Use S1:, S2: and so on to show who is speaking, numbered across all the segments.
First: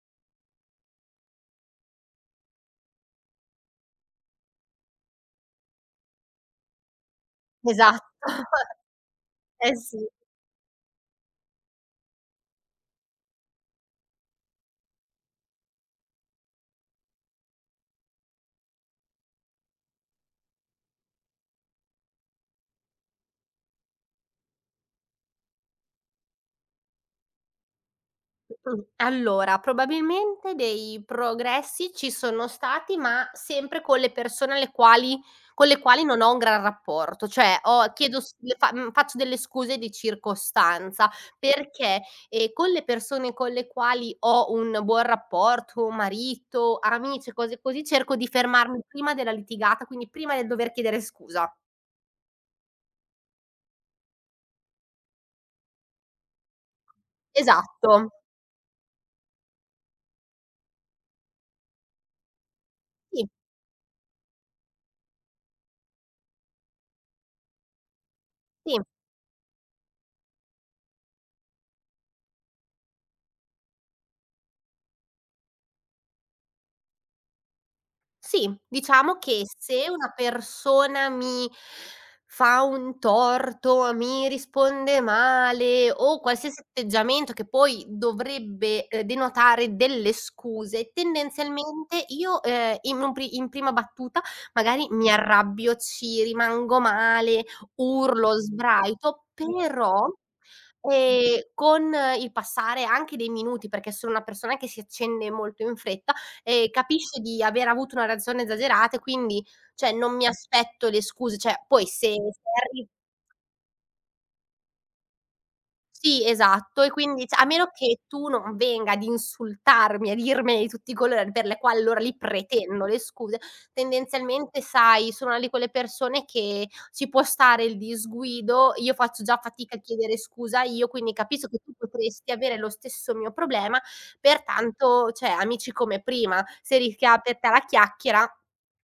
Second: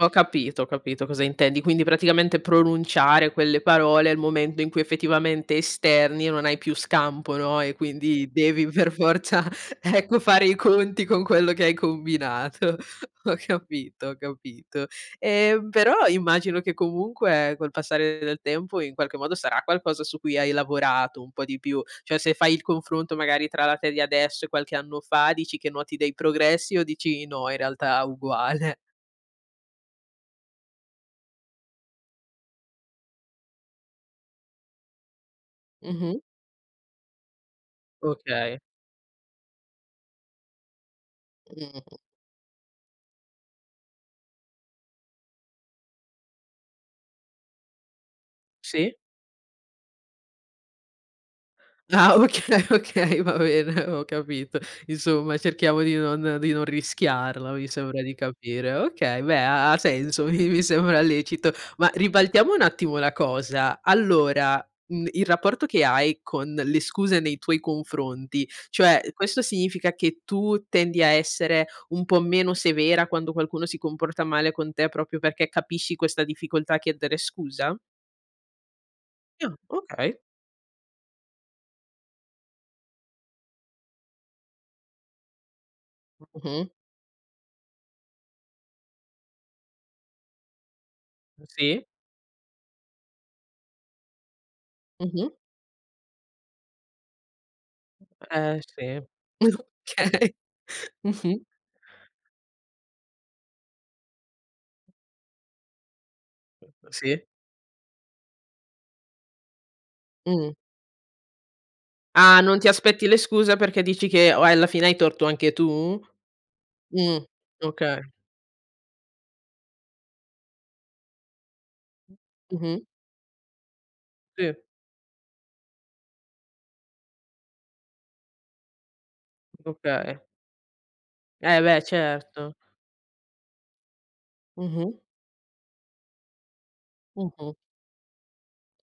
S1: Ho capito, ho capito cosa intendi. Quindi praticamente pronunciare quelle parole è il momento in cui effettivamente esterni e non hai più scampo, no,
S2: Esatto,
S1: e quindi devi, per forza,
S2: eh sì.
S1: ecco, fare i conti con quello che hai combinato. Ho capito, ho capito. Ehm, però immagino che comunque, col passare del tempo, in qualche modo sarà qualcosa su cui hai lavorato un po' di più. Cioè se fai il confronto magari tra la te di adesso e qualche anno fa, dici che noti dei progressi o dici no, in realtà uguale?
S2: Allora probabilmente dei progressi ci sono stati, ma sempre con le persone alle quali con le quali
S1: Mh-mh.
S2: non ho un gran rapporto. Cioè ho chiedo s le
S1: Okay.
S2: fa mhmm, faccio delle scuse di circostanza
S1: Mh-mh.
S2: perché, ehm, con le persone con le quali ho un buon rapporto, marito, amici e cose così, cerco di fermarmi
S1: Sì.
S2: prima della litigata, quindi prima del dover chiedere scusa.
S1: Ah okay, okay, va bene, ho capito. Insomma cerchiamo di non di non rischiarla, mi sembra
S2: Esatto.
S1: di capire. Okay, beh ha ha senso, mi mi sembra lecito. Ma ribaltiamo un attimo la
S2: Sì.
S1: cosa. Allora, mhmm, il rapporto che hai con le scuse nei tuoi confronti,
S2: Sì.
S1: cioè, questo significa che tu tendi a essere un po' meno severa quando qualcuno si comporta male con te, proprio perché capisci questa difficoltà a chiedere scusa?
S2: Sì, diciamo che
S1: Ah,
S2: se una
S1: okay.
S2: persona mi fa un torto, mi risponde male o qualsiasi
S1: Mh-mh.
S2: atteggiamento che poi dovrebbe, uhm, denotare delle scuse,
S1: Mh, sì.
S2: tendenzialmente io, ehm, in un pr in prima battuta magari mi
S1: Mh-mh.
S2: arrabbio, ci rimango male, urlo,
S1: Eh sì.
S2: sbraito, però,
S1: Okay.
S2: ehm,
S1: Mh-mh.
S2: con il passare anche dei minuti, perché sono una persona che si accende molto in fretta, ehm,
S1: [unintelligible]
S2: capisce
S1: Sì.
S2: di aver avuto una reazione esagerata e quindi, cioè, non mi
S1: Mh-mh.
S2: aspetto le scuse, cioè, poi se
S1: Ah,
S2: se
S1: non ti
S2: arri
S1: aspetti le scuse perché dici che o alla fine hai torto anche tu?
S2: Sì, esatto. E
S1: Mh,
S2: quindi cioè a meno che
S1: okay.
S2: tu non venga ad insultarmi, a dirmene di tutti i colori, per le quali allora lì
S1: Mh-mh.
S2: pretendo le scuse,
S1: Sì.
S2: tendenzialmente sai, sono una di quelle persone che ci può stare il disguido, io faccio già fatica a chiedere
S1: Okay.
S2: scusa io, quindi capisco che
S1: Eh
S2: tu
S1: beh
S2: potresti
S1: certo.
S2: avere lo stesso mio problema,
S1: Mh-mh.
S2: pertanto cioè amici come prima. Se rischia per te
S1: Mh-mh.
S2: la chiacchiera,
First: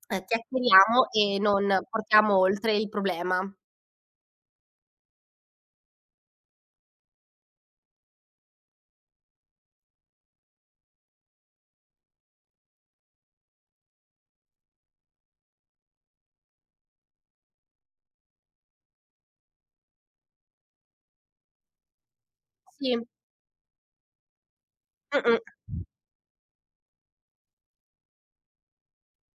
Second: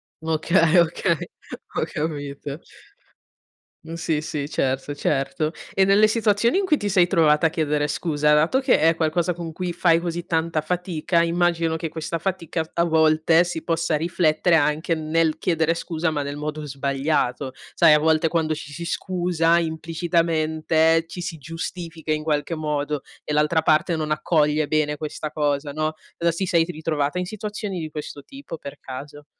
S2: uhm,
S1: Okay,
S2: chiacchieriamo
S1: okay,
S2: e non
S1: ho
S2: portiamo
S1: capito.
S2: oltre il problema.
S1: Mh, sì, sì, certo, certo. E nelle situazioni in cui ti sei trovata a chiedere scusa dato che è qualcosa con cui fai così tanta fatica, immagino che questa fatica f a volte si possa riflettere anche nel chiedere scusa, ma nel modo sbagliato. Sai, a volte quando ci si scusa, implicitamente, ci si giustifica in qualche modo
S2: Sì.
S1: e l'altra parte non accoglie bene questa cosa,
S2: Mh-mh.
S1: no. Uhm, si sei t ritrovata in situazioni di questo tipo per caso?